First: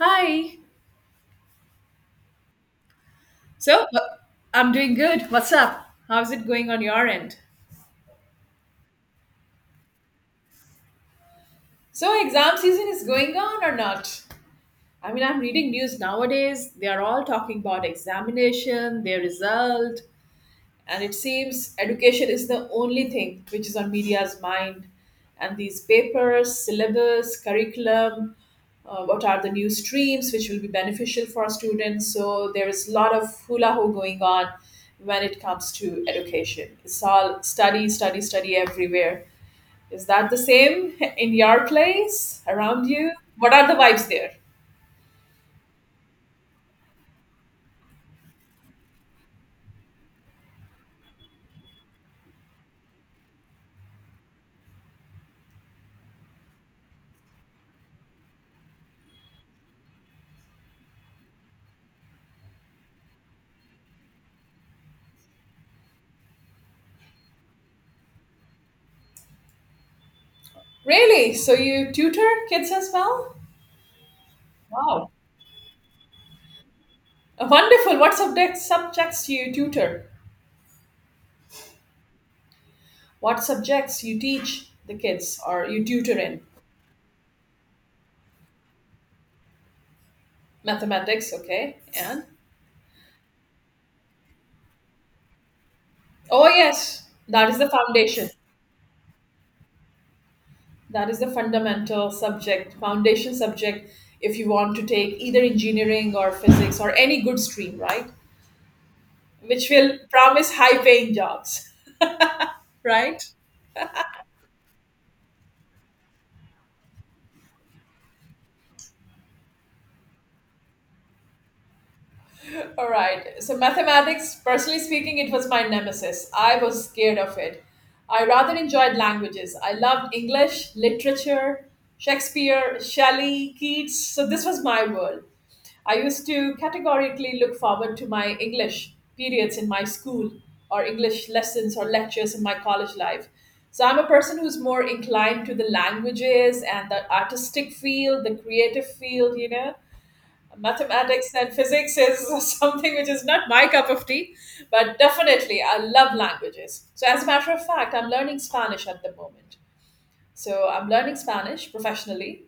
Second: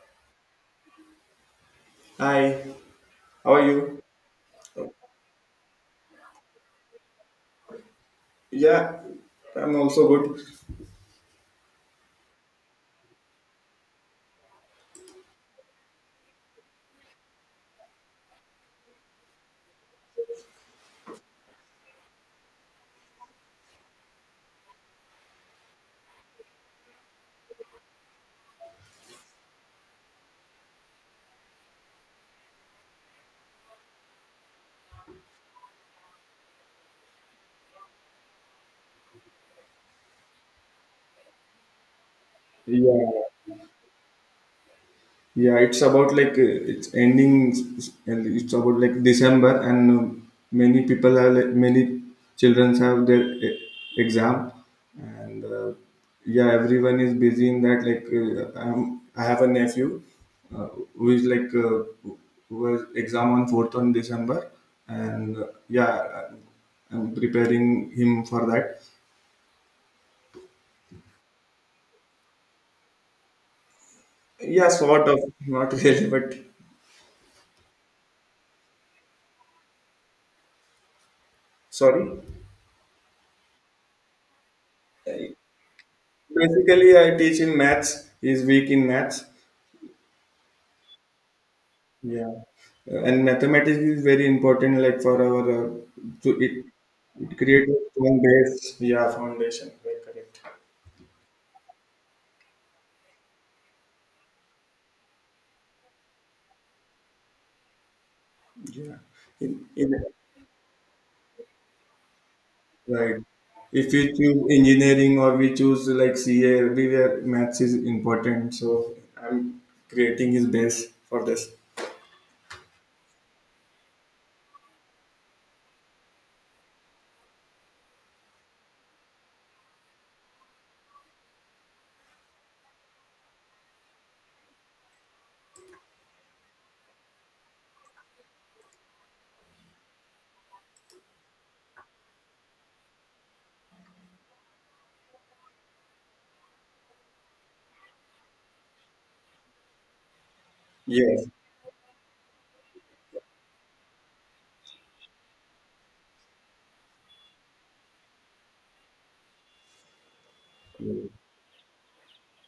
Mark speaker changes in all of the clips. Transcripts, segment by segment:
Speaker 1: Hi.
Speaker 2: Hi, how are
Speaker 1: So, uh,
Speaker 2: you?
Speaker 1: I'm doing good. What's up? How's it going on your end?
Speaker 2: Yeah, I'm also good.
Speaker 1: So, exam season is going on or not? I mean, I'm reading news nowadays. They are all talking about examination, their result, and it seems education is the only thing which is on media's mind, and these papers, syllabus, curriculum, what are the new streams which will be beneficial for students? So there is a lot of hula ho going on. When it comes to education, it's all study, study, study everywhere. Is that the same in your place around you?
Speaker 2: Yeah,
Speaker 1: What are the vibes there?
Speaker 2: yeah. It's about like it's ending, and it's about like December, and many people are like, many children have their exam, and yeah, everyone is busy in that. Like I have a nephew uh, who is like who has exam on fourth on December, and yeah, I'm preparing him for that.
Speaker 1: Really, so you tutor kids as well?
Speaker 2: Yeah, sort
Speaker 1: Wow,
Speaker 2: of. Not really, but
Speaker 1: wonderful. What subjects do you tutor?
Speaker 2: sorry.
Speaker 1: What subjects you teach the kids or you tutor in?
Speaker 2: Basically, I teach in maths. He's weak in maths.
Speaker 1: Mathematics, okay. And
Speaker 2: Yeah, and mathematics is very important. Like for our, to
Speaker 1: oh
Speaker 2: it,
Speaker 1: yes,
Speaker 2: it
Speaker 1: that is the
Speaker 2: creates a strong
Speaker 1: foundation.
Speaker 2: base. Yeah, foundation. Very correct.
Speaker 1: That is the fundamental subject, foundation subject if you want to take either engineering or physics or any good stream, right?
Speaker 2: Yeah,
Speaker 1: Which
Speaker 2: in
Speaker 1: will promise high paying jobs,
Speaker 2: right.
Speaker 1: right?
Speaker 2: If we choose engineering or we choose like CA, everywhere maths is important. So I'm creating his base for this.
Speaker 1: All right. So mathematics, personally speaking, it was my nemesis. I was scared of it. I rather enjoyed languages. I loved English, literature, Shakespeare, Shelley, Keats. So this was my world. I used to categorically look forward to my English periods in my school or English lessons or lectures in my college life. So I'm a person who's more inclined to the languages and the artistic field, the creative field, you know,
Speaker 2: Yes.
Speaker 1: mathematics and physics is something which is not my cup of tea, but definitely I love languages. So, as a matter of fact, I'm learning Spanish at the moment. So I'm learning Spanish professionally.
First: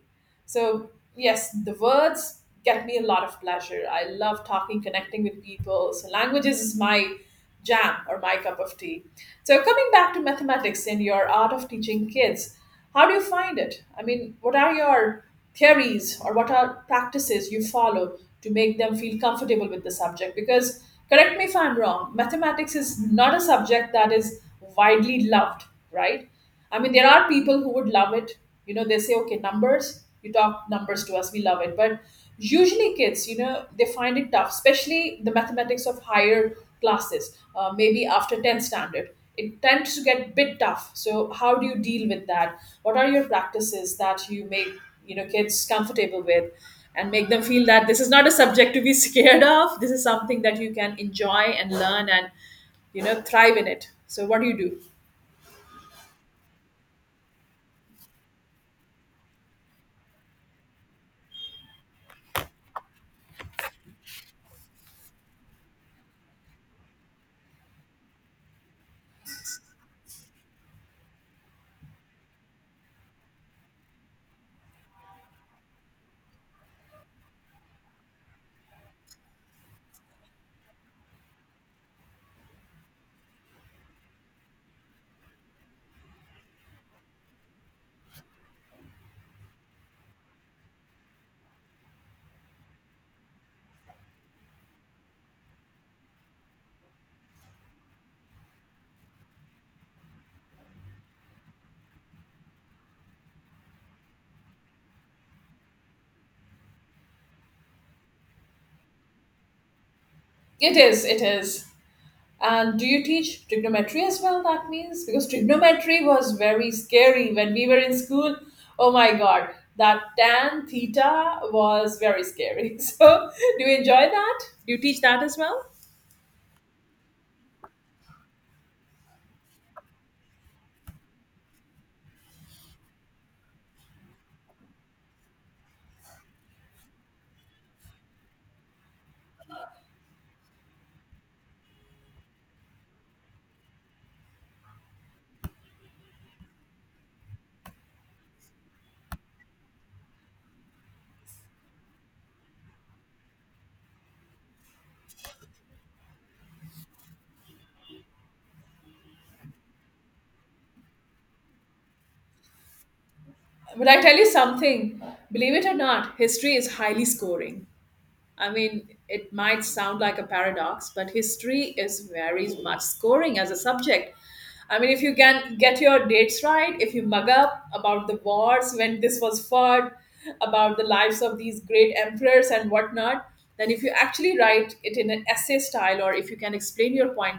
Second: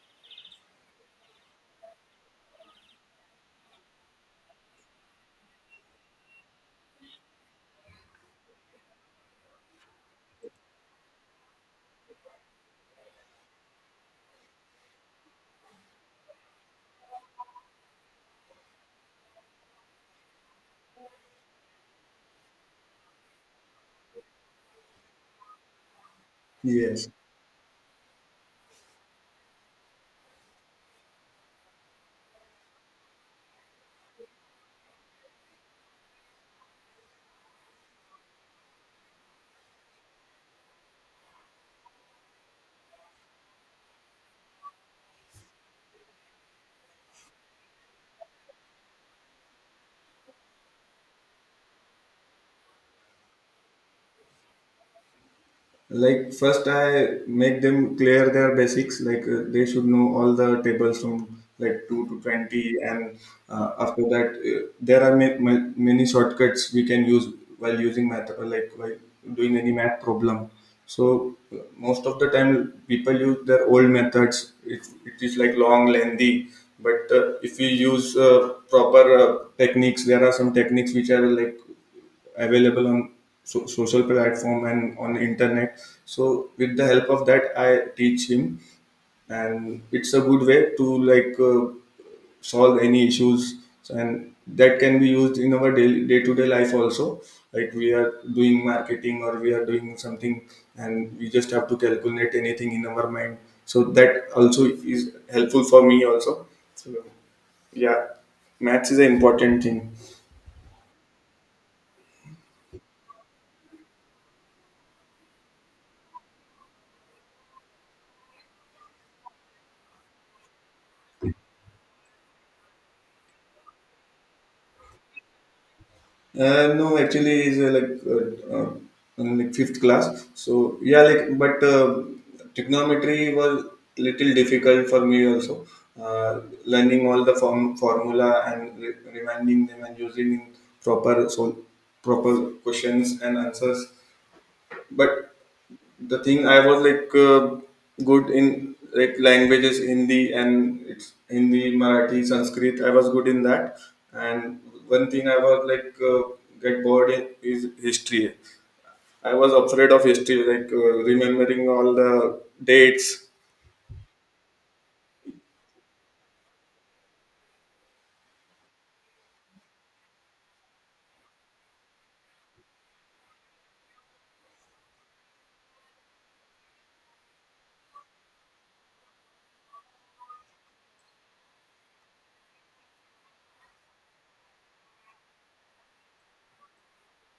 Speaker 1: So, yes, the words get me a lot of pleasure. I love talking, connecting with people. So, languages is my jam or my cup of tea. So, coming back to mathematics and your art of teaching kids, how do you find it? I mean, what are your theories or what are practices you follow to make them feel comfortable with the subject? Because, correct me if I'm wrong, mathematics is not a subject that is widely loved, right? I mean, there
Speaker 2: Yes.
Speaker 1: are people who would love it. You know, they say, okay, numbers, you talk numbers to us, we love it. But usually, kids, you know, they find it tough, especially the mathematics of higher classes, maybe after 10th standard. It tends to get bit tough. So, how do you deal with that? What are your practices that you make, you know, kids comfortable with? And make them feel that this is not a subject to be scared of. This is something that you can enjoy and learn and, you know, thrive in it. So, what do you do?
Speaker 2: Like first, I make them clear their basics. Like they should know all the tables from like 2 to 20. And after that, there are many shortcuts we can use while using math, like while doing any math problem. So most of the time people use their old methods. It is like long, lengthy. But if we use proper techniques, there are some techniques which are like available on social platform and on internet. So with the help of that, I teach him. And it's a good way to like solve any issues. So, and that can be used in our daily day-to-day life also, like we are doing marketing or we are doing something, and we just have to calculate anything in our mind. So that also is helpful for me also. So yeah, maths is an important thing.
Speaker 1: It is, it is. And do you teach trigonometry as well? That means because trigonometry was very scary when we were in school. Oh my god, that tan theta was very scary. So, do you enjoy that? Do you teach that as well?
Speaker 2: No, actually, is like in like fifth class. So yeah, like, but trigonometry was little difficult for me also. Uh, Learning all the formula and reminding them and using in proper so proper questions and answers. But the thing I was like good in like languages, Hindi, and it's Hindi, Marathi, Sanskrit. I was good in that. And one thing I was like get bored in is history. I was afraid of history, like remembering all the dates.
Speaker 1: But I tell you something, believe it or not, history is highly scoring. I mean, it might sound like a paradox, but history is very much scoring as a subject. I mean, if you can get your dates right, if you mug up about the wars when this was fought, about the lives of these great emperors and whatnot, then if you actually write it in an essay style or if you can explain your point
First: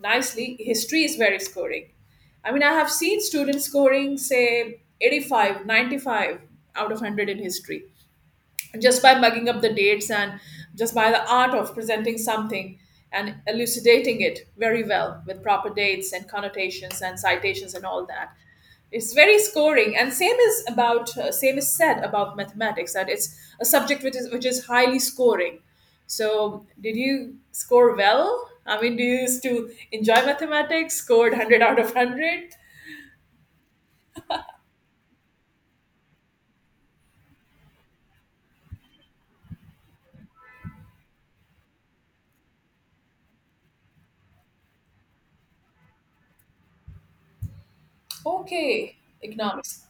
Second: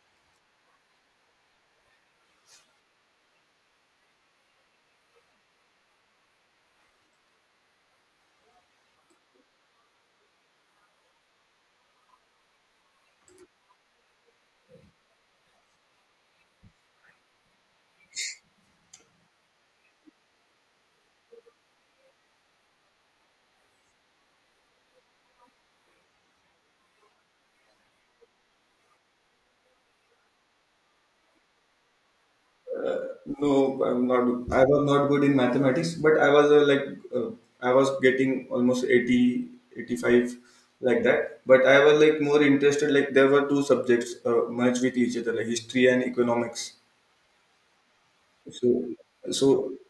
Speaker 1: nicely, history is very scoring. I mean, I have seen students scoring, say, 85, 95 out of 100 in history just by mugging up the dates and just by the art of presenting something and elucidating it very well with proper dates and connotations and citations and all that. It's very scoring, and same is about same is said about mathematics that it's a subject which is highly scoring. So did you score well? I mean, do you used to enjoy mathematics? Scored 100 out of 100?
Speaker 2: No, I'm not. I was not good in mathematics, but uh, I was getting almost 80, 85, like that. But I was like more interested. Like there were two subjects merged with each other, like history and economics. So,
Speaker 1: Okay,
Speaker 2: so
Speaker 1: economics.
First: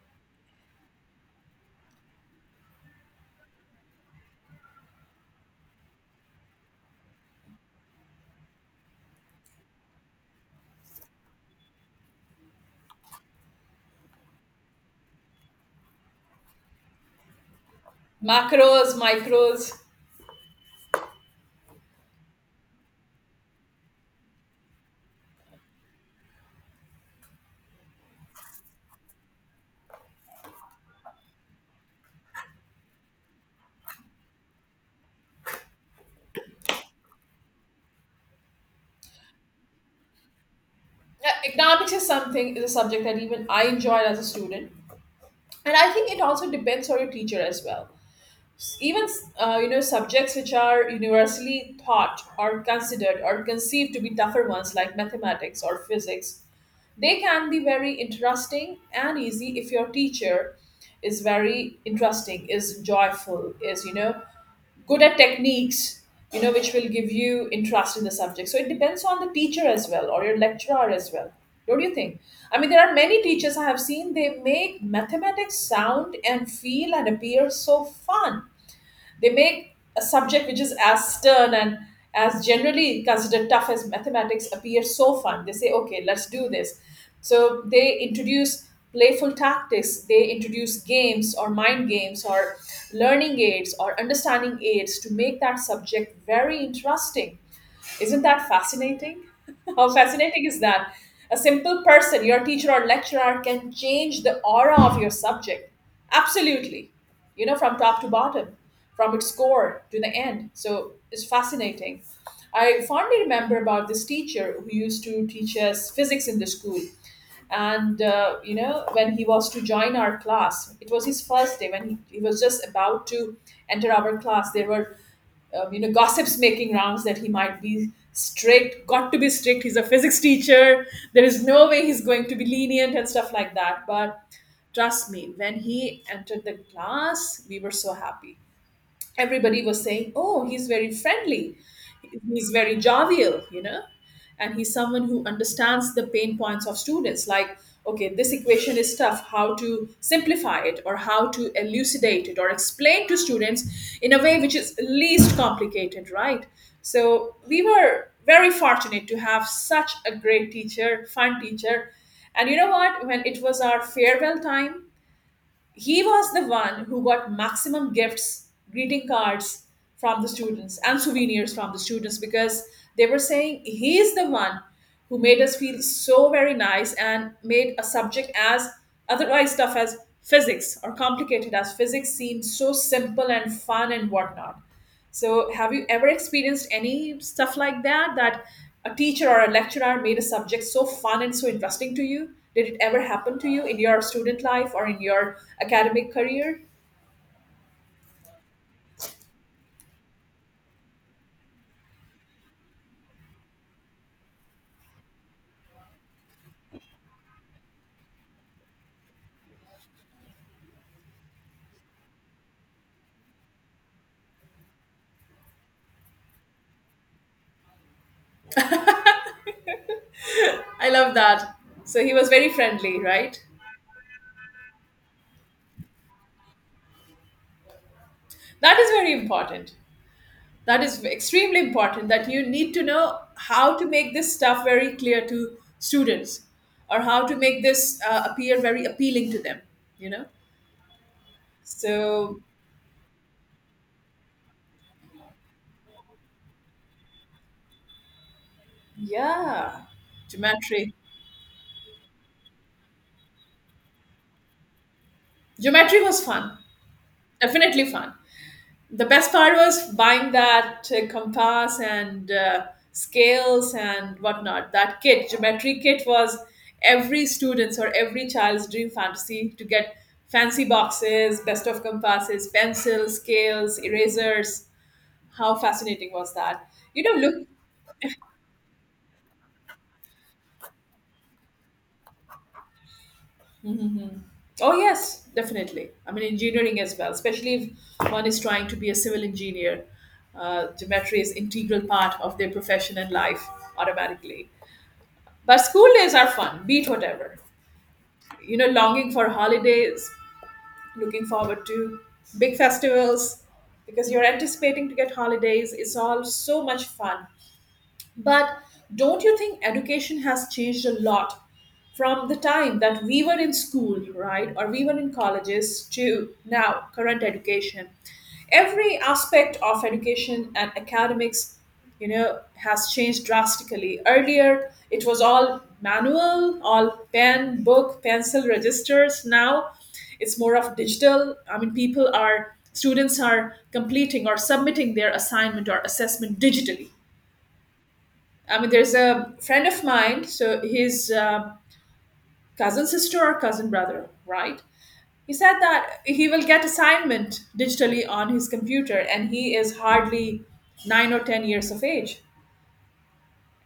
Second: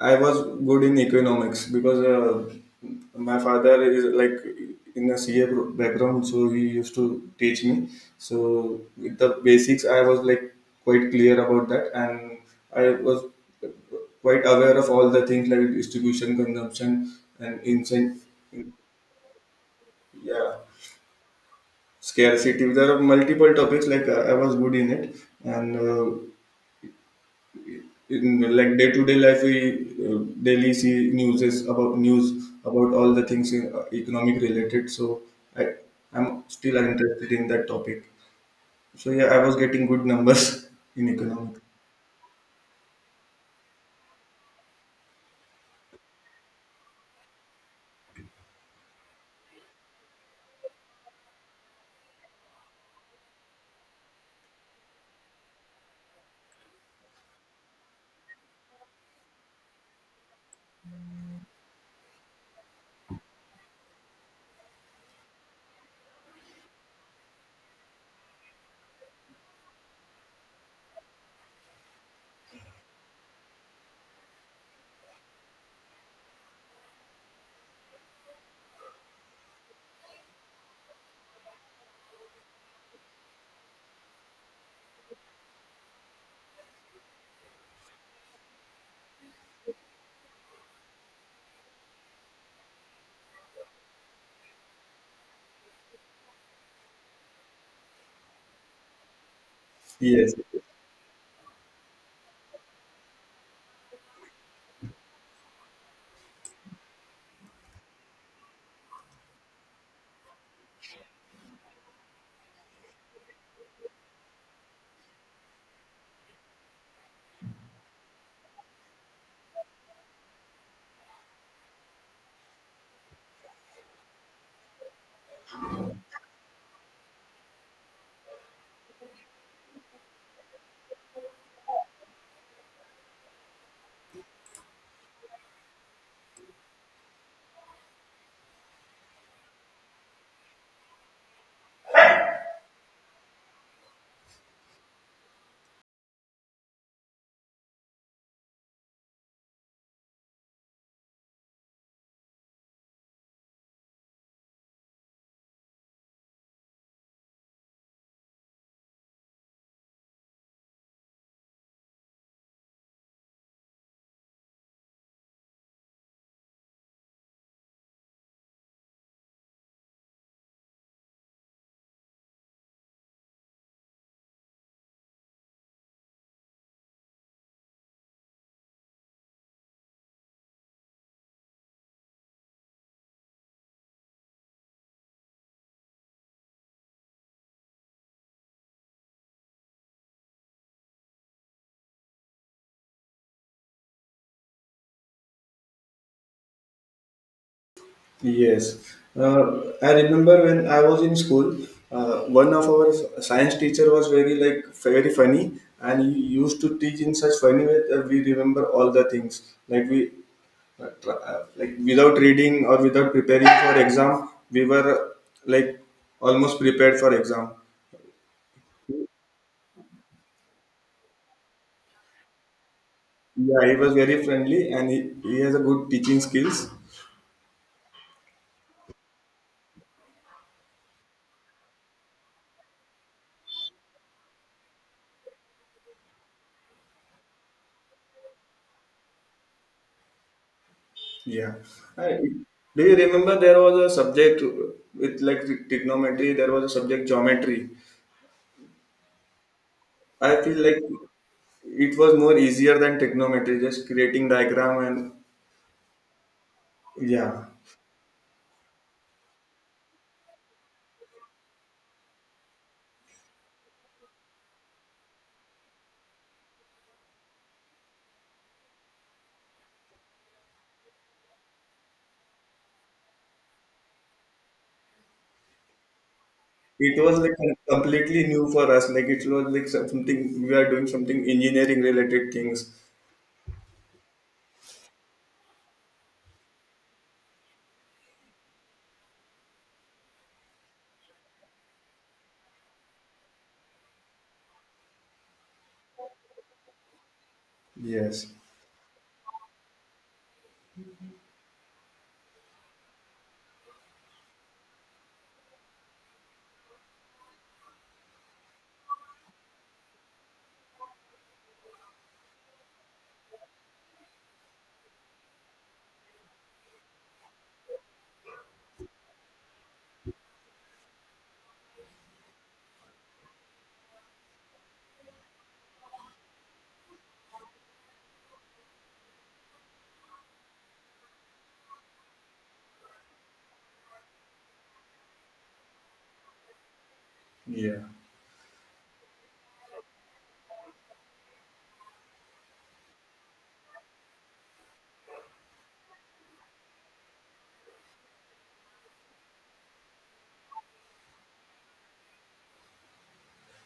Speaker 2: I was good in economics because my father is like in a C A background, so he used to teach me. So with the basics, I was like quite clear about that, and I was quite aware of all the things like distribution, consumption, and incent,
Speaker 1: Macros, micros.
Speaker 2: yeah, scarcity. There are multiple topics like I was good in it, and in like day to day life we daily see news about all the things in, economic related. So i I'm still interested in that topic. So yeah, I was getting good numbers in
Speaker 1: Yeah,
Speaker 2: economics.
Speaker 1: economics is something, is a subject that even I enjoyed as a student, and I think it also depends on your teacher as well. Even, you know, subjects which are universally taught or considered or conceived to be tougher ones, like mathematics or physics, they can be very interesting and easy if your teacher is very interesting, is joyful, is, you know, good at techniques, you know, which will give you interest in the subject. So it depends on the teacher as well or your lecturer as well, don't you think? I mean, there are many teachers I have seen, they make mathematics sound and feel and appear so fun. They make a subject which is as stern and as generally considered tough as mathematics appear so fun. They say, okay, let's do this. So they introduce playful tactics, they introduce games or mind games or learning aids or understanding aids to make that subject very interesting. Isn't that fascinating? How
Speaker 2: Yes,
Speaker 1: fascinating is that? A simple person, your teacher or lecturer, can change the aura of your subject. Absolutely. You know, from top to bottom, from its core to the end. So it's fascinating. I fondly remember about this teacher who used to teach us physics in the school. And, you know, when he was to join our class, it was his first day when he was just about to enter our class. There were you know, gossips making rounds that he might be strict, got to be strict, he's a physics teacher, there is no way he's going to be lenient and stuff like that. But trust me, when he entered the class, we were so happy. Everybody was saying, "Oh, he's very friendly. He's very jovial, you know, and he's someone who understands the pain points of students. Like, okay, this equation is tough. How to simplify it, or how to elucidate it, or explain to students in a way which is least complicated, right? So we were very fortunate to have such a great teacher, fun teacher. And you know what? When it was our farewell time, he was the one who got maximum gifts, greeting cards from the students and souvenirs from the students, because they were saying he is the one who made us feel so very nice and made a subject as otherwise tough as physics or complicated as physics seem so simple and fun and whatnot. So, have you ever experienced any stuff like that? That a teacher or a lecturer made a subject so fun and so interesting to you? Did it ever happen to you in your student life or in your academic career?
Speaker 2: yes. I remember when I was in school, one of our science teacher was very like very funny, and he used to teach in such funny way that we remember all the things. Like without reading or without preparing for exam, we were like almost prepared for exam.
Speaker 1: I love that. So, he was very friendly, right?
Speaker 2: Yeah, he was very friendly, and he has a good teaching skills.
Speaker 1: That is very important. That is extremely important that you need to know how to make this stuff very clear to students or how to make this appear very appealing to them, you know?
Speaker 2: Yeah. I,
Speaker 1: So,
Speaker 2: do you remember there was a subject with like trigonometry, there was a subject geometry?
Speaker 1: yeah,
Speaker 2: I feel like
Speaker 1: geometry.
Speaker 2: it was more easier than trigonometry, just creating diagram and...
Speaker 1: Geometry was fun,
Speaker 2: Yeah,
Speaker 1: definitely fun. The best part was buying that compass and scales and whatnot. That kit, geometry kit, was every student's or every child's dream fantasy to get fancy boxes, best of compasses, pencils, scales, erasers. How fascinating was that?
Speaker 2: it
Speaker 1: You
Speaker 2: was
Speaker 1: know,
Speaker 2: like
Speaker 1: look,
Speaker 2: completely new for us, like it was like something, we are doing something engineering related things.
Speaker 1: oh, yes, definitely. I mean, engineering as well, especially if one is trying to be a civil engineer. Geometry is integral part of their profession and life automatically. But school days are fun, beat whatever.
Speaker 2: Yes.
Speaker 1: You know, longing for holidays, looking forward to big festivals because you're anticipating to get holidays. It's all so much fun. But don't you think education has changed a lot from the time that we were in school, right, or we were in colleges to now, current education? Every aspect of education and academics, you know, has changed drastically. Earlier, it was all manual, all pen, book, pencil, registers. Now, it's more of digital. I mean, people are, students are completing or submitting their assignment or assessment digitally.
Speaker 2: Yeah.
Speaker 1: I mean, there's a friend of mine, so his cousin sister or cousin brother, right? He said that he will get assignment digitally on his computer, and he is hardly 9 or 10 years of age.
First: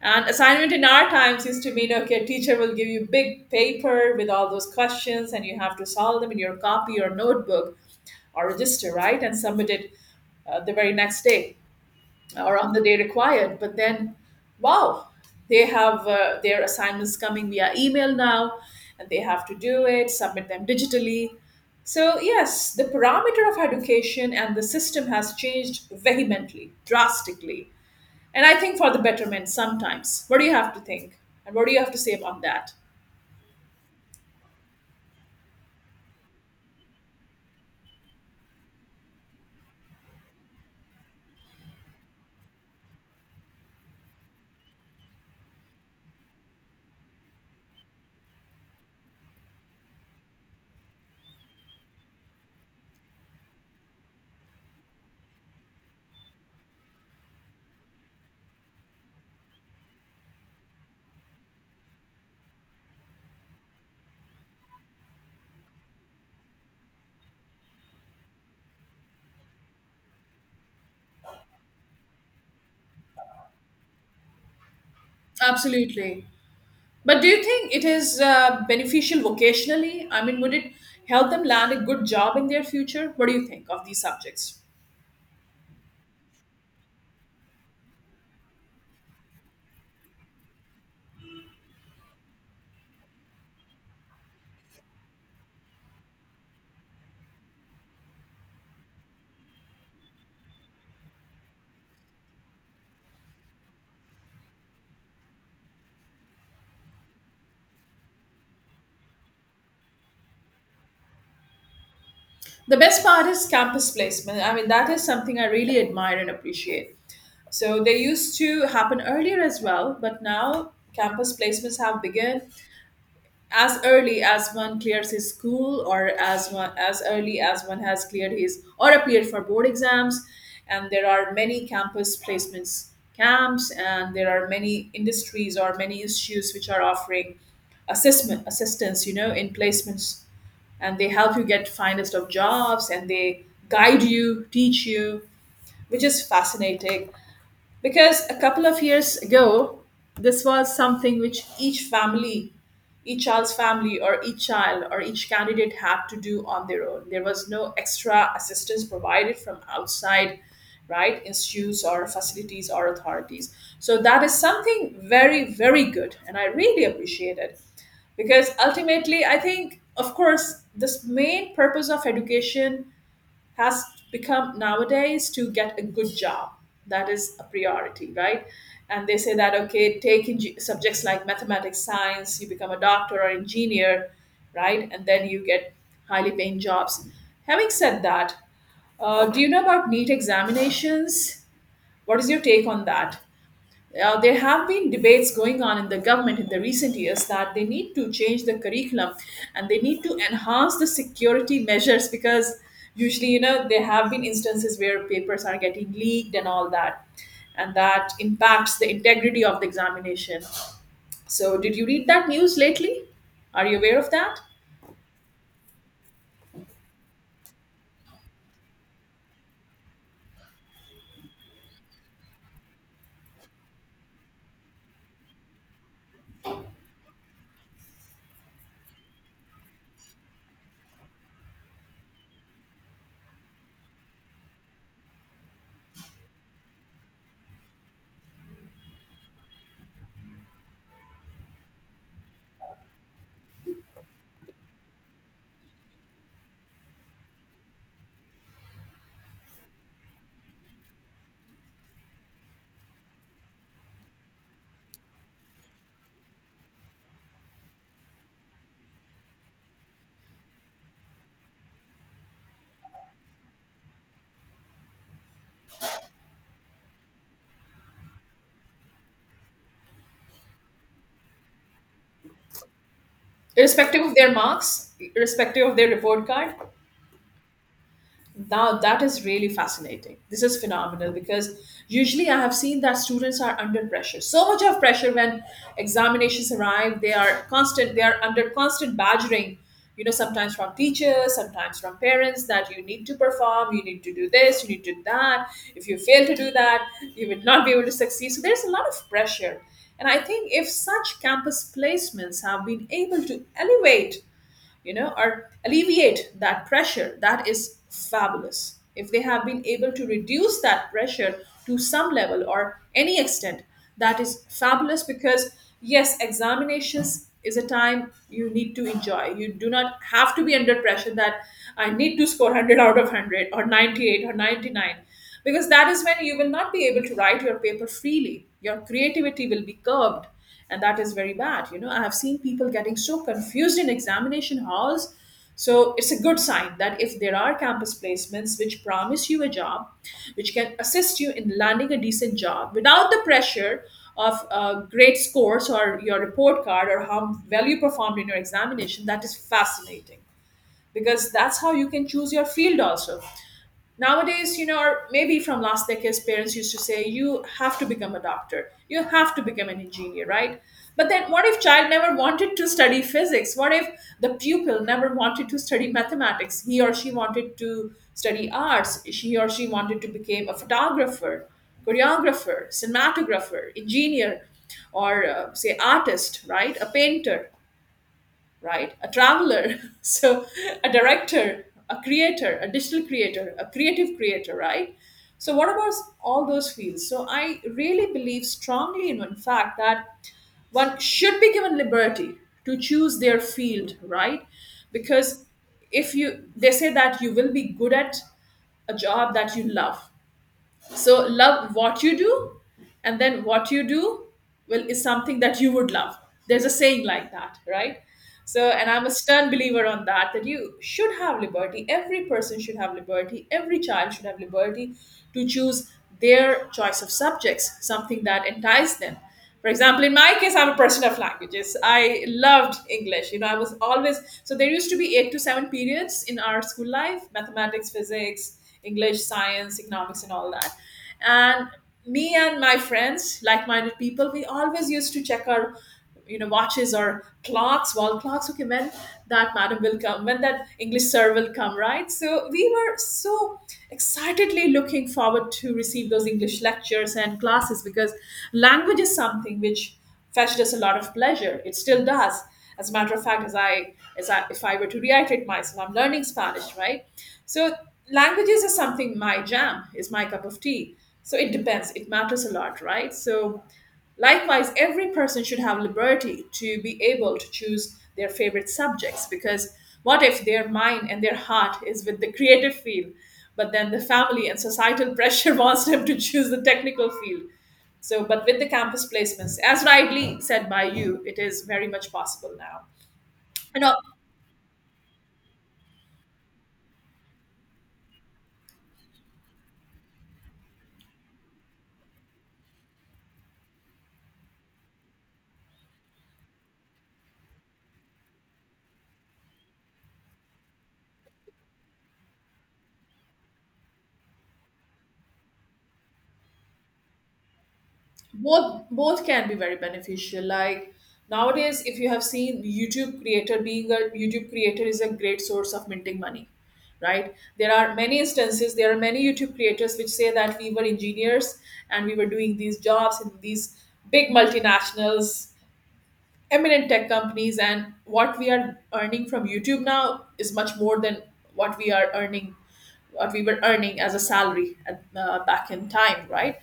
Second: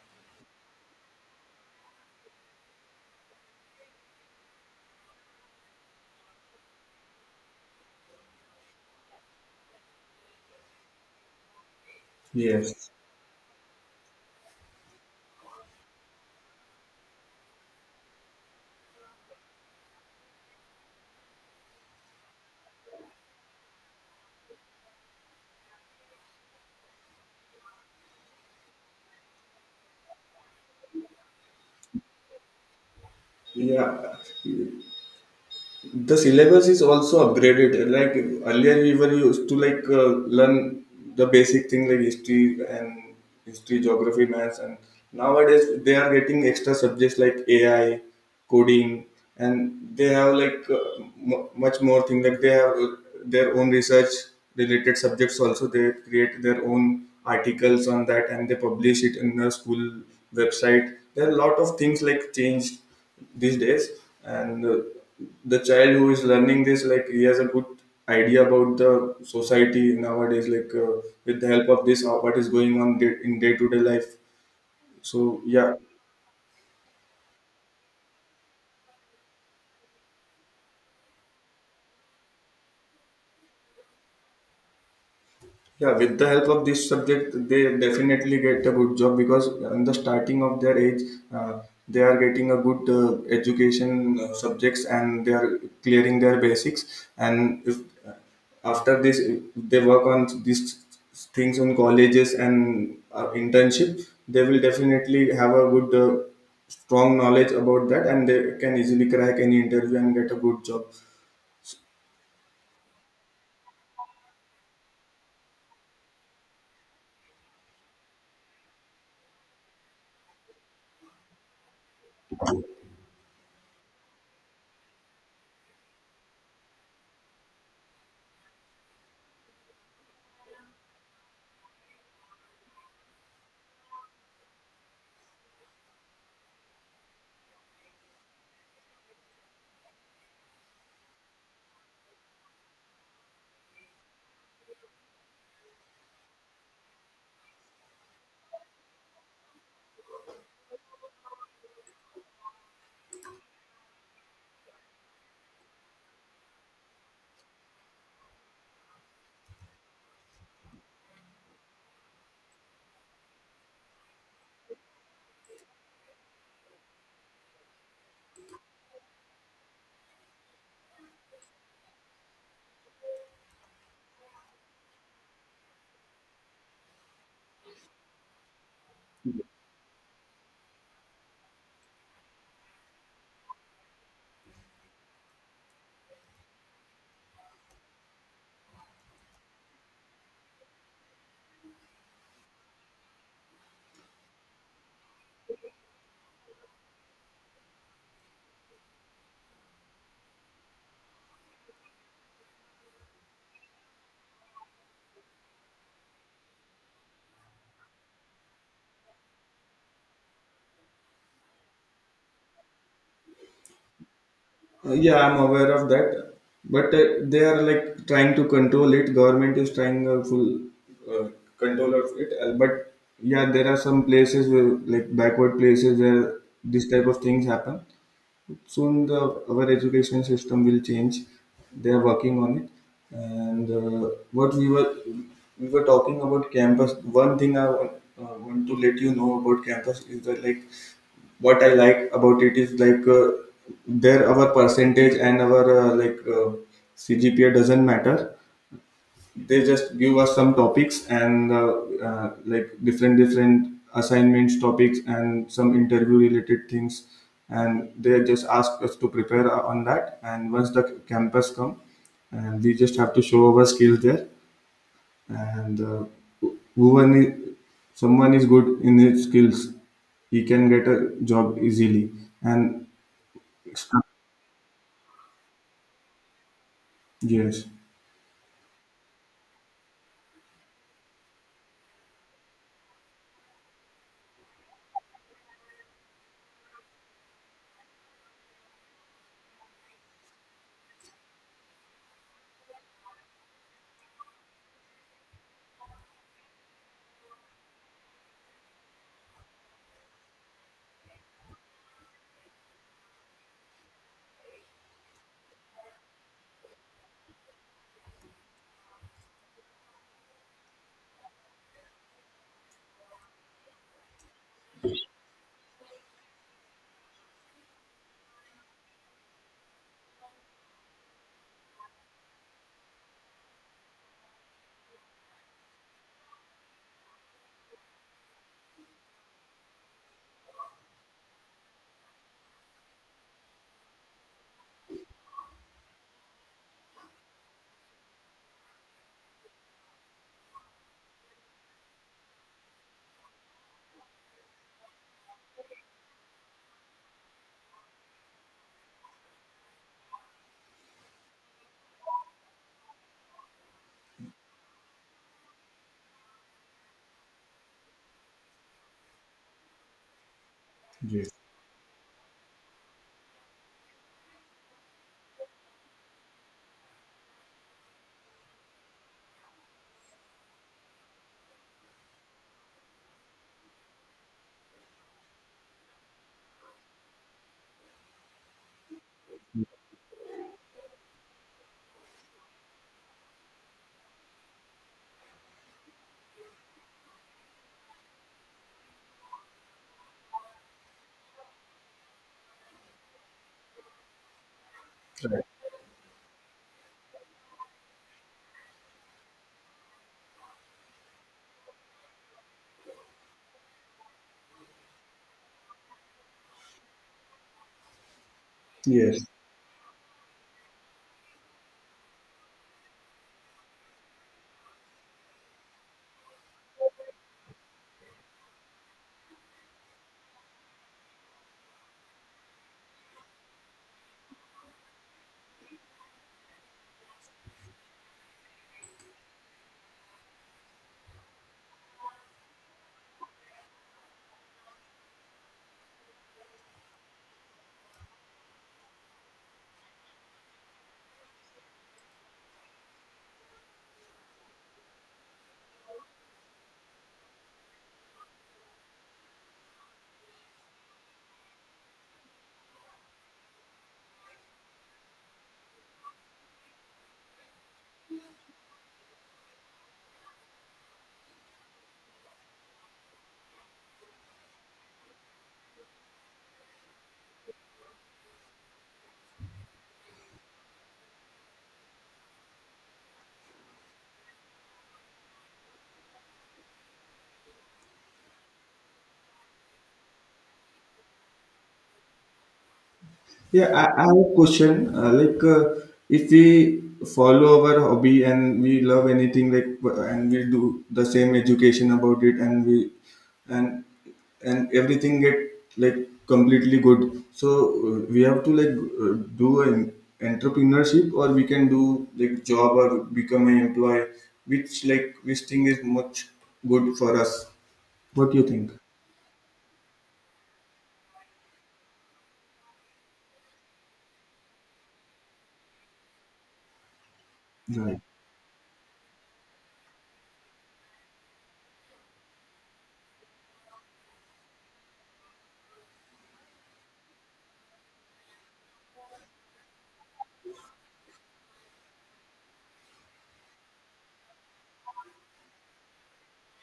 Speaker 1: And assignment in our times used to mean, okay, teacher will give you big paper with all those questions, and you have to solve them in your copy or notebook or register, right, and submit it the very next day or on the
Speaker 2: Yes.
Speaker 1: day required. But then, wow, they have their assignments coming via email now, and they have to do it, submit them digitally. So, yes, the parameter of education and the system has changed vehemently, drastically, and I think for the betterment sometimes. What do you have to think? And what do you have to say about that?
Speaker 2: Yeah. The syllabus is also upgraded. Like earlier we were used to like learn the basic thing like history and history, geography, maths. And nowadays they are getting extra subjects like AI, coding. And they have like much more thing, like they have their own research related subjects also. They create their own articles on that, and they publish it in the school website. There are a lot of things like changed these days. And the child who is learning this, like he has a good idea about the society nowadays, like with the help of this what is going on day, in day to day life. So yeah.
Speaker 1: Absolutely. But do you think it is beneficial vocationally? I mean, would it help them land a good job in their future? What do you think of these subjects?
Speaker 2: Yeah, with the help of this subject, they definitely get a good job because in the starting of their age, uh, they are getting a good education subjects, and they are clearing their basics. And if uh, after this, if they work on these things on colleges and internship, they will definitely have a good, strong knowledge about that, and they can easily crack any interview and get a good job.
Speaker 1: The best part is campus placement. I mean, that is something I really admire and appreciate. So they used to happen earlier as well, but now campus placements have begun as early as one clears his school or as early as one has cleared his or appeared for board exams, and there are many campus placements camps, and there are many industries or many institutes which are offering assessment assistance, you know, in placements, and they help you get finest of jobs, and they guide you, teach you, which is fascinating because a couple of years ago this was something which each family, each child's family or each child or each candidate had to do on their own. There was no extra assistance provided from outside, right? Institutes or facilities or authorities. So that is something very, very good, and I really appreciate it because ultimately, I think, of course, this main purpose of education has become nowadays to get a good job. That is a priority, right? And they say that, okay, take subjects like mathematics, science, you become a doctor or engineer, right? And then you get highly paying jobs. Having said that, do you know about NEET examinations? What is your take on that? There have been debates going on in the government in the recent years that they need to change the curriculum, and they need to enhance the security measures because usually, you know, there have been instances where papers are getting leaked and all that, and that impacts the integrity of the examination. So, did you read that news lately? Are you aware of that?
Speaker 2: Yeah, I'm aware of that, but they are like trying to control it. Government is trying full uh, control of it, but yeah, there are some places where like backward places where this type of things happen. Soon, the our education system will change. They are working on it, and what we were talking about campus. One thing I want to let you know about campus is that like what I like about it is like there our percentage and our CGPA doesn't matter. They just give us some topics and like different different assignments, topics, and some interview related things. And they just ask us to prepare on that. And once the campus come, and we just have to show our skills there. And who- whoever is, someone is good in his skills, he can get a job easily and... Yes.
Speaker 1: Irrespective of their marks, irrespective of their report card?
Speaker 2: Yes.
Speaker 1: Now that is really fascinating. This is phenomenal because usually I have seen that students are under pressure. So much of pressure when examinations arrive. They are constant. They are under constant badgering. You know, sometimes from teachers, sometimes from parents, that you need to perform, you need to do this, you need to do that. If you fail to do that, you will not be able to succeed. So there's a lot of pressure. And I think if such campus placements have been able to elevate, you know, or alleviate that pressure, that is fabulous. If they have been able to reduce that pressure to some level or any extent, that is fabulous because, yes, examinations is a time you need to enjoy. You do not have to be under pressure that I need to score 100 out of 100 or 98 or 99 because that is when you will not be able to write your paper freely. Your creativity will be curbed, and that is very bad. You know, I have seen people getting so confused in examination halls. So it's a good sign that if there are campus placements which promise you a job, which can assist you in landing a decent job without the pressure of great scores or your report card or how well you performed in your examination, that is fascinating because that's how you can choose your field also nowadays, you know, or maybe from last decades parents used to say you have to become a doctor, you have to become an engineer, right? But then
Speaker 2: Yes,
Speaker 1: what if child never wanted to study physics? What if the pupil never wanted to study mathematics? He or she wanted to study arts, she or she wanted to become a photographer, choreographer, cinematographer, engineer, or say artist, right? A painter, right? A traveler, so a director, a creator, a digital creator, a creative creator, right? So, what about all those fields? So, I really believe strongly in one fact that one should be given liberty to choose their field, right?
Speaker 2: right.
Speaker 1: Because if you, they say that you will be good at a job that you love, so love what you do, and then what you do well is something that you would love. There's a saying like that, right? So, and I'm a
Speaker 2: Yes.
Speaker 1: stern believer on that that you should have liberty. Every person should have liberty. Every child should have liberty to choose their choice of subjects, something that entices them. For example, in my case, I'm a person of languages. I loved English. You know, I was always, so there used to be eight to seven periods in our school life: mathematics, physics, English, science, economics, and all that. And me and my friends, like-minded people, we always used to check our, you know, watches or clocks, wall clocks, okay, when that madam will come, when that English sir will come, right? So we were so excitedly looking forward to receive those English lectures and classes because language is something which fetched us a lot of pleasure. It still does. As a matter of fact, as I if I were to reiterate myself, I'm learning Spanish, right? So languages is something, my jam, is my cup of tea. So it depends, it matters a lot, right? So likewise, every person should have liberty to be able to choose their favorite subjects because what if their mind and their heart is with the creative field, but then the family and societal pressure wants them to choose the technical field? So, but with the campus placements, as rightly said by you, it is very much possible now.
Speaker 2: Yeah,
Speaker 1: You know.
Speaker 2: I have a question. Like, if we follow our hobby and we love anything, like, and we do the same education about it, and we, and and everything get like completely good. So we have to like do an entrepreneurship, or we can do like job or become an employee, which like which thing is much good for us. What do you think?
Speaker 1: Both can be very beneficial. Like nowadays, if you have seen YouTube creator, being a YouTube creator is a great source of minting money, right? There are
Speaker 2: Right.
Speaker 1: many instances, there are many YouTube creators which say that we were engineers and we were doing these jobs in these big multinationals, eminent tech companies, and what we are earning from YouTube now is much more than what we are earning, what we were earning as a salary at, back in time, right?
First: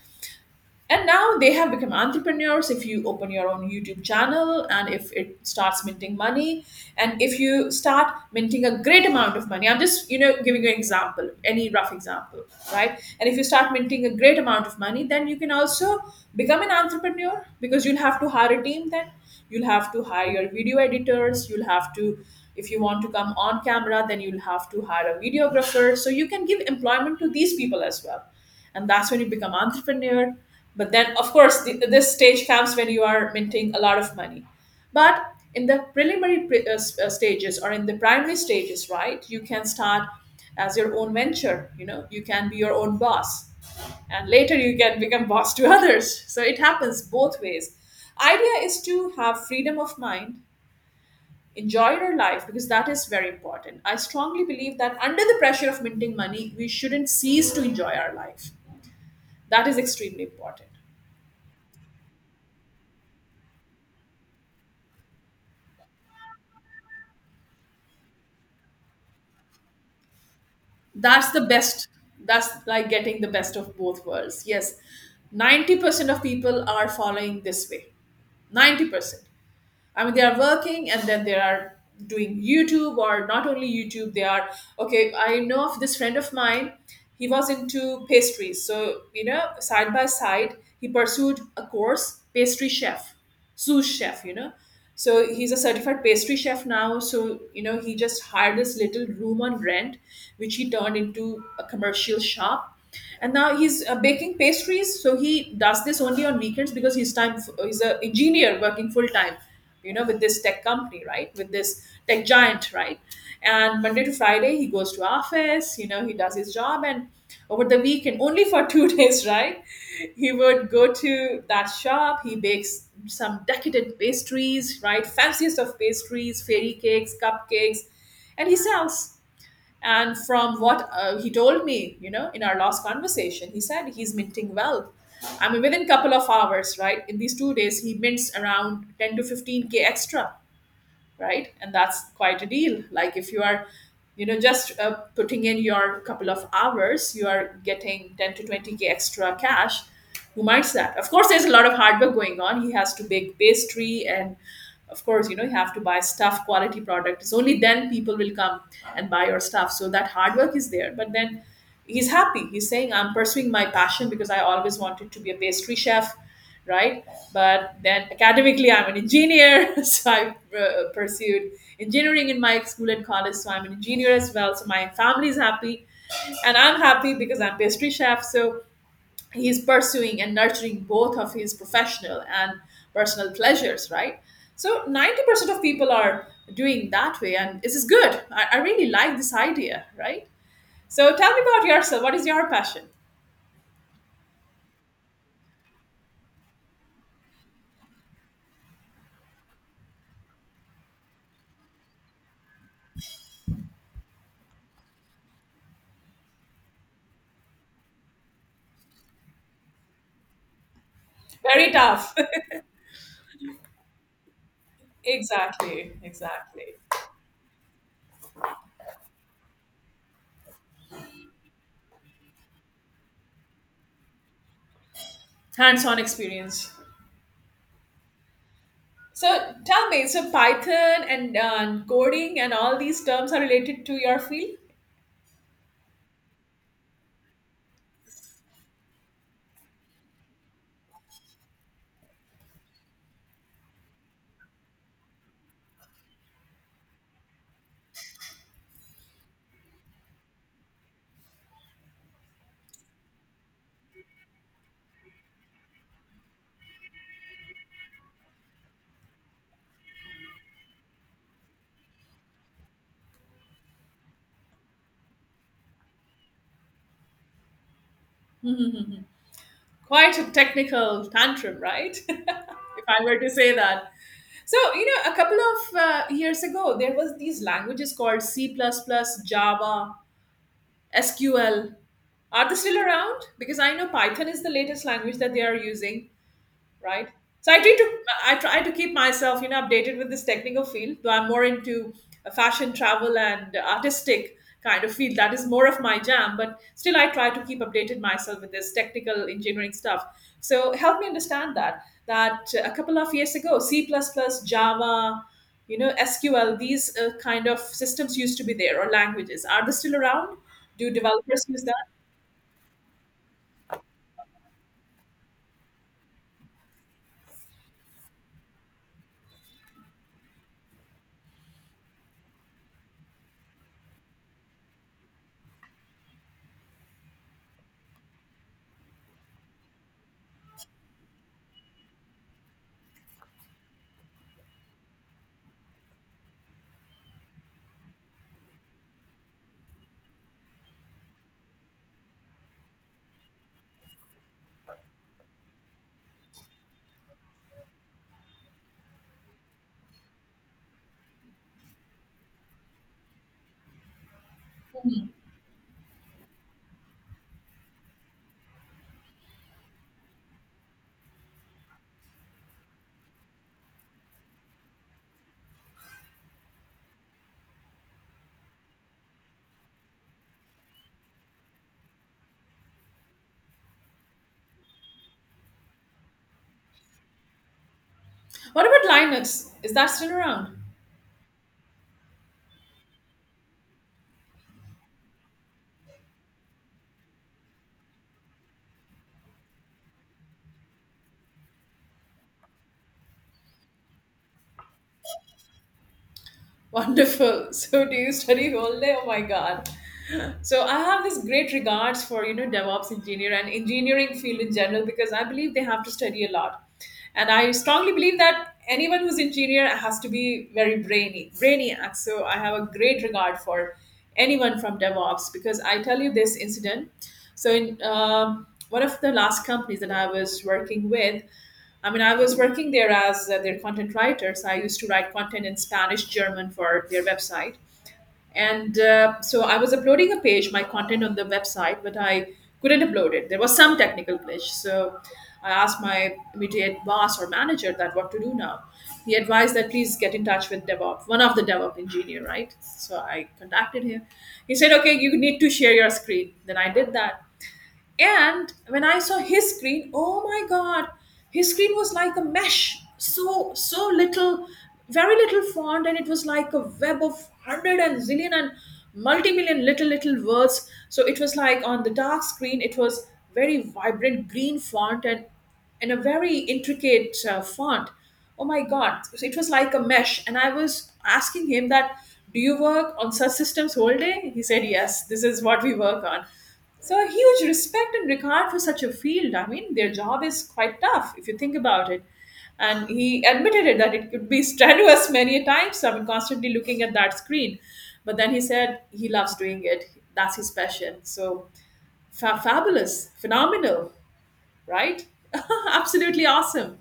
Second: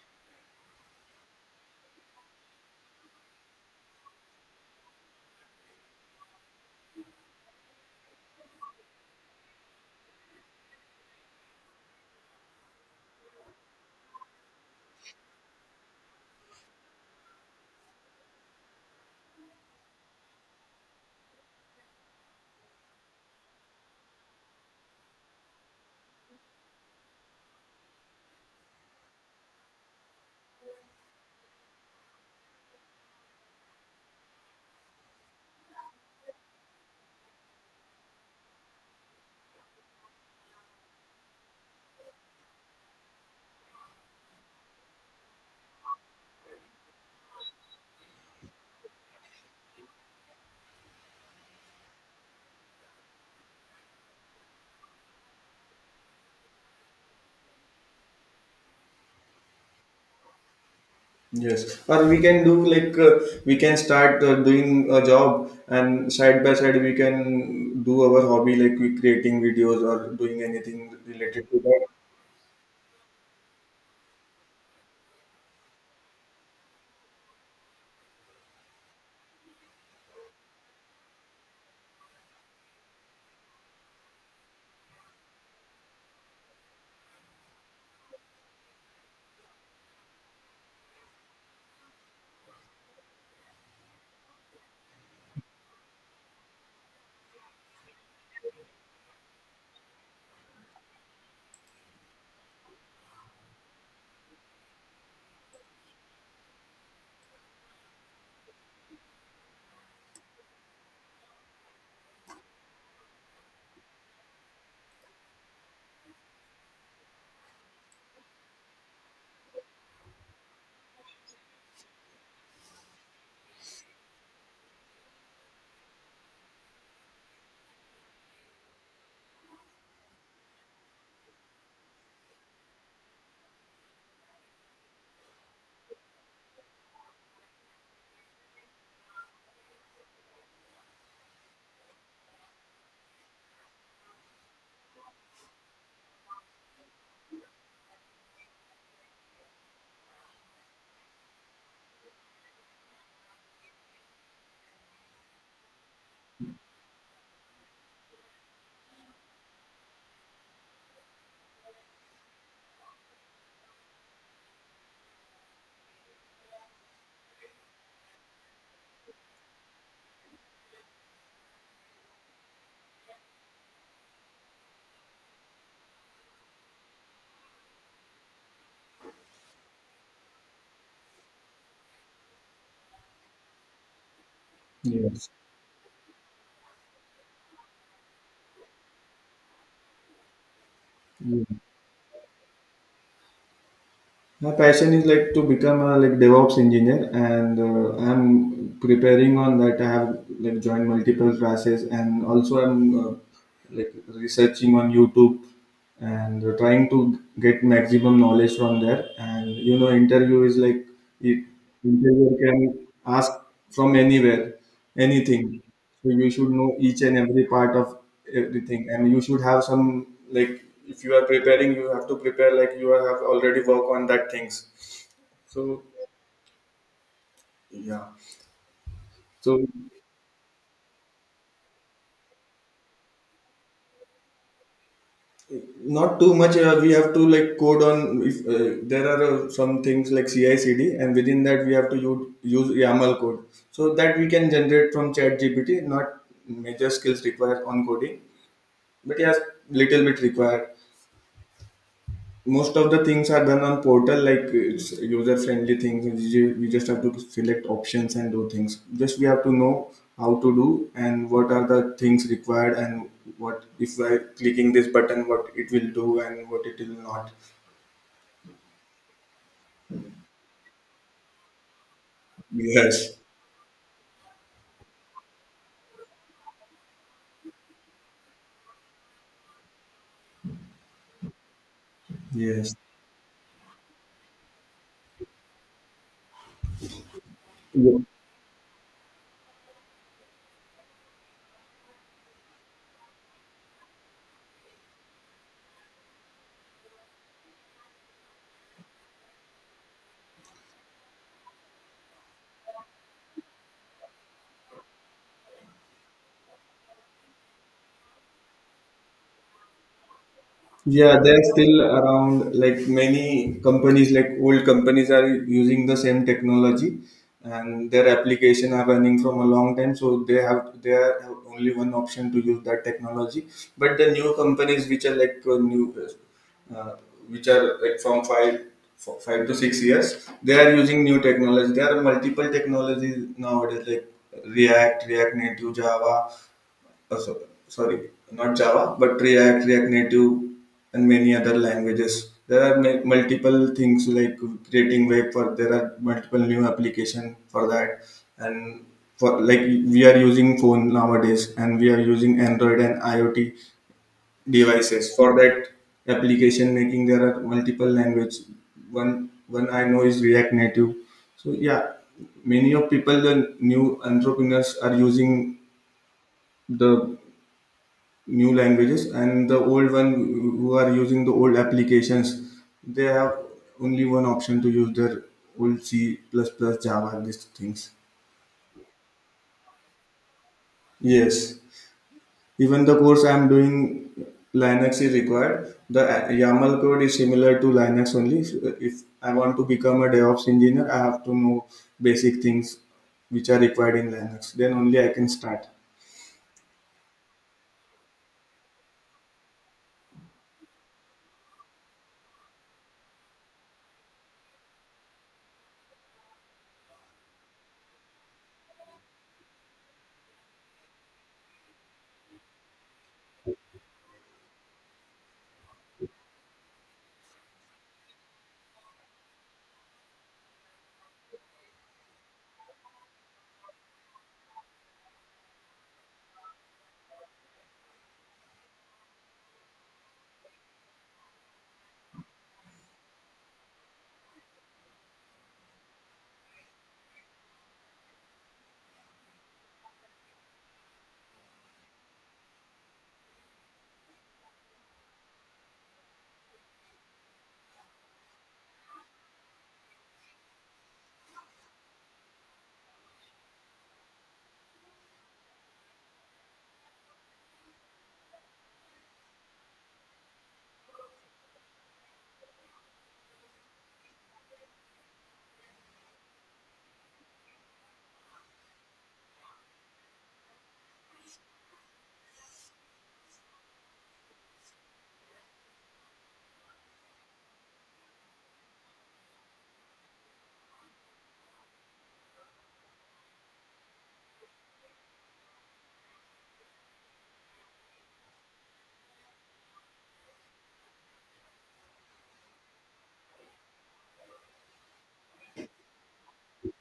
Speaker 1: And now they have become entrepreneurs. If you open your own YouTube channel and if it starts minting money, and if you start minting a great amount of money, I'm just, you know, giving you an example, any rough example, right? And if you start minting a great amount of money, then you can also become an entrepreneur because you'll have to hire a team then, you'll have to hire your video editors, you'll have to, if you want to come on camera, then you'll have to hire a videographer, so you can give employment to these people as well, and that's when you become entrepreneur. But then, of course, this stage comes when you are minting a lot of money, but in the preliminary stages or in the primary stages, right, you can start as your own venture, you know, you can be your own boss, and later you can become boss to others. So it happens both ways. Idea is to have freedom of mind, enjoy your life, because that is very important. I strongly believe that under the pressure of minting money we shouldn't cease to enjoy our life. That is extremely important.
Speaker 2: Yes, or we can do like we can start doing a job, and side by side we can do our hobby, like we creating videos or doing anything
Speaker 1: That's the
Speaker 2: related to
Speaker 1: best. That's like getting the best of both worlds. Yes, 90% of people are following this way. 90%. I mean, they are working and then they are doing YouTube, or not only YouTube, they are okay. I know of this friend of mine, he was into pastries. So, you know, side by side, he pursued a course, pastry chef, sous chef, you know. So he's a certified pastry chef now. So, you know, he just hired this little room on rent, which he turned into a commercial shop, and now he's baking pastries. So he does this only on weekends because he's time, he's an engineer working full time, you know, with this tech company, right, with this tech giant, right? And Monday to Friday he goes to office, you know, he does his job, and over the weekend only for two days, right, he would go to that shop, he bakes some decadent pastries, right, fanciest of pastries, fairy cakes, cupcakes, and he sells, and from what he told me, you know, in our last conversation, he said he's minting wealth. I mean, within couple of hours, right? In these 2 days, he mints around 10 to 15K extra, right, and that's quite a deal. Like if you are, you know, just putting in your couple of hours, you are getting 10 to 20K extra cash, who minds that? Of course there's a lot of hard work going on, he has to bake pastry, and of course, you know, you have to buy stuff, quality product, it's only then people will come and buy your stuff, so that hard work is there, but then he's happy, he's saying I'm pursuing my passion because I always wanted to be a pastry chef, right? But then academically, I'm an engineer, so I pursued engineering in my school and college. So I'm an engineer as well. So my family is happy, and I'm happy because I'm pastry chef. So he's pursuing and nurturing both of his professional and personal pleasures, right? So
Speaker 2: that.
Speaker 1: 90% of people are doing that way, and this is good. I really like this idea, right? So tell me
Speaker 2: Yes.
Speaker 1: about yourself. What is your passion?
Speaker 2: My passion is like to become a like DevOps engineer, and I'm preparing on that. I have like joined multiple classes, and also I'm like researching on YouTube, and trying to get maximum knowledge from there. And you know, interview is like it,
Speaker 1: Very tough.
Speaker 2: interviewer can ask from anywhere, anything.
Speaker 1: Exactly,
Speaker 2: So you should know
Speaker 1: exactly.
Speaker 2: each and every part of everything, and you should have some like, if you are preparing, you have to prepare like you have already worked on that things. So
Speaker 1: Hands-on experience.
Speaker 2: yeah,
Speaker 1: So
Speaker 2: so
Speaker 1: tell me, so Python and coding and all these terms are related to your field?
Speaker 2: not too much. We have to like code on, if there are some things like CI/CD, and within that we have to use YAML code so that we can generate from Chat GPT. Not major skills required on coding, but yes, little bit required. Most of the things are done on portal, like it's user friendly things. We just have to select options and do things, just we have to know how to do and what are the things required and what if I clicking this button, what it will do and what it will not.
Speaker 1: Quite a technical tantrum, right? If I were
Speaker 2: Yes.
Speaker 1: to say that. So, a couple of years ago, there was these languages called C++, Java, SQL. Are they
Speaker 2: Yes.
Speaker 1: still around? Because I know Python is the latest language that they are using. Right? So I try to keep myself, updated with this technical field. Though I'm more into fashion, travel, and artistic kind of field. That is more of my jam. But still, I try to keep updated myself with this technical engineering stuff. So help me understand that a couple of years ago, C++, Java, SQL, these kind of systems used to be there or languages. Are they still around? Do
Speaker 2: Yeah, they're
Speaker 1: developers use
Speaker 2: still
Speaker 1: that?
Speaker 2: around. Like many companies, like old companies, are using the same technology, and their application are running from a long time. So they are have only one option to use that technology. But the new companies, which are like new, uh, which are like from 5 to 6 years, they are using new technology. There are multiple technologies nowadays, like React, React Native, Java, uh, so, sorry, not Java, but React, React Native, and many other languages. There are multiple things like creating web for, there are multiple new application for that. And for like we are using phone nowadays, and we are using Android and IoT devices for that application making. There are multiple language. One I know is React Native. So yeah, many of people the new entrepreneurs are using the new languages, and the old one who are using the old applications, they have only one option to use their old c++, java, these things.
Speaker 1: What about Linux? Is that still around?
Speaker 2: Yes, even the course I am doing, Linux is required. The YAML code is similar to Linux only. So if I want to become a DevOps engineer, I have to know basic things which are required in Linux, then only I can start.
Speaker 1: Wonderful. So, do you study whole day? Oh my God. So I have this great regards for DevOps engineer and engineering field in general because I believe they have to study a lot, and I strongly believe that anyone who's engineer has to be very brainy, brainiac. So I have a great regard for anyone from DevOps because I tell you this incident. So in one of the last companies that I was working with, I mean I was working there as their content writer. So I used to write content in Spanish, German for their website and so I was uploading a page, my content, on the website, but I couldn't upload it. There was some technical glitch. So I asked my immediate boss or manager that what to do now. He advised that please get in touch with DevOps, one of the DevOps engineer, right? So I contacted him. He said, okay, you need to share your screen. Then I did that, and when I saw his screen, oh my god, his screen was like a mesh, so little, very little font, and it was like a web of hundred and zillion and multi-million little little words. So it was like on the dark screen, it was very vibrant green font, and a very intricate font. Oh my god, so it was like a mesh, and I was asking him that. Do you work on such systems whole day? He said, yes, this is what we work on. So a huge respect and regard for such a field. I mean, their job is quite tough if you think about it. And he admitted it that it could be strenuous many a times. I mean, constantly looking at that screen. But then he said he loves doing it. That's his passion. So fabulous, phenomenal, right? Absolutely awesome.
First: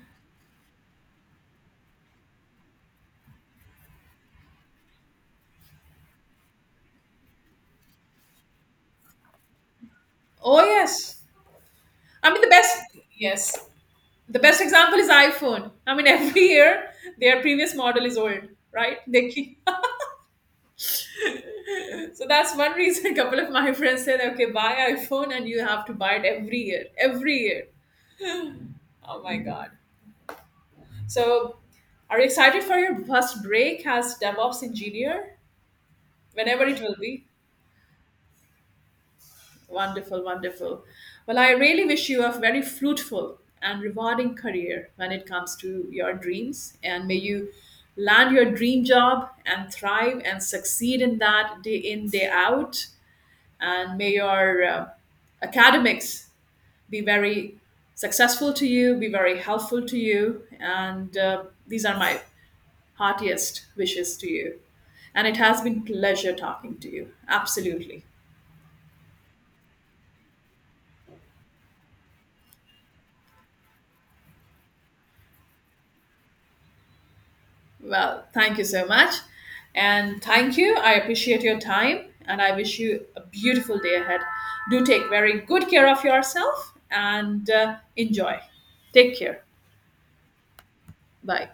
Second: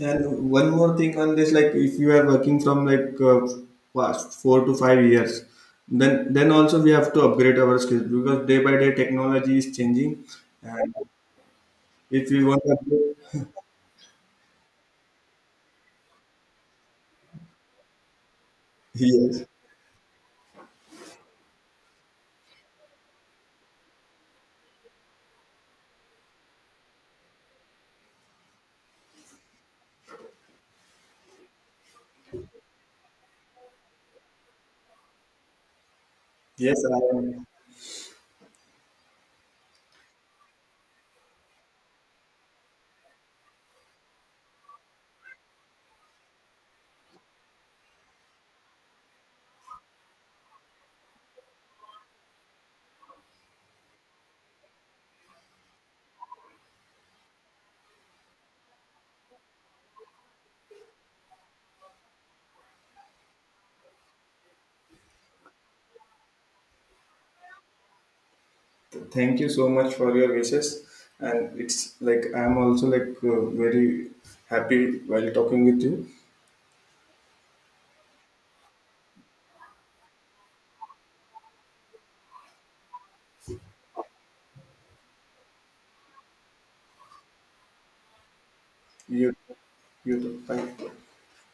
Speaker 2: And one more thing on this, like if you are working from like past 4 to 5 years, then also we have to upgrade our skills because day by day technology is changing,
Speaker 1: Oh
Speaker 2: and
Speaker 1: yes.
Speaker 2: if
Speaker 1: I mean
Speaker 2: we
Speaker 1: the
Speaker 2: want to
Speaker 1: best,
Speaker 2: upgrade,
Speaker 1: yes. The best example is iPhone. I mean every year their previous model is old, right? They
Speaker 2: yes,
Speaker 1: keep. So that's one reason, a couple of my friends said, okay, buy iPhone, and you have to buy it every year, every year. Oh my god. So are you excited for your first break as DevOps engineer, whenever it
Speaker 2: yes,
Speaker 1: will
Speaker 2: I
Speaker 1: be?
Speaker 2: am.
Speaker 1: Wonderful, wonderful. Well, I really wish you a very fruitful and rewarding career when it comes to your dreams, and may you land your dream job and thrive and succeed in that day in day out. And may your academics be very successful to you, be very helpful to you. And these are my heartiest wishes to you. And it has been pleasure talking to you. Absolutely.
Speaker 2: Thank you so much for your wishes, and it's like I am also like very happy while talking with you.
Speaker 1: Well, thank you so much. And thank you. I appreciate your time and I wish you a beautiful day ahead. Do take very good care of yourself and enjoy. Take
Speaker 2: You,
Speaker 1: care.
Speaker 2: you too. Bye.
Speaker 1: Bye.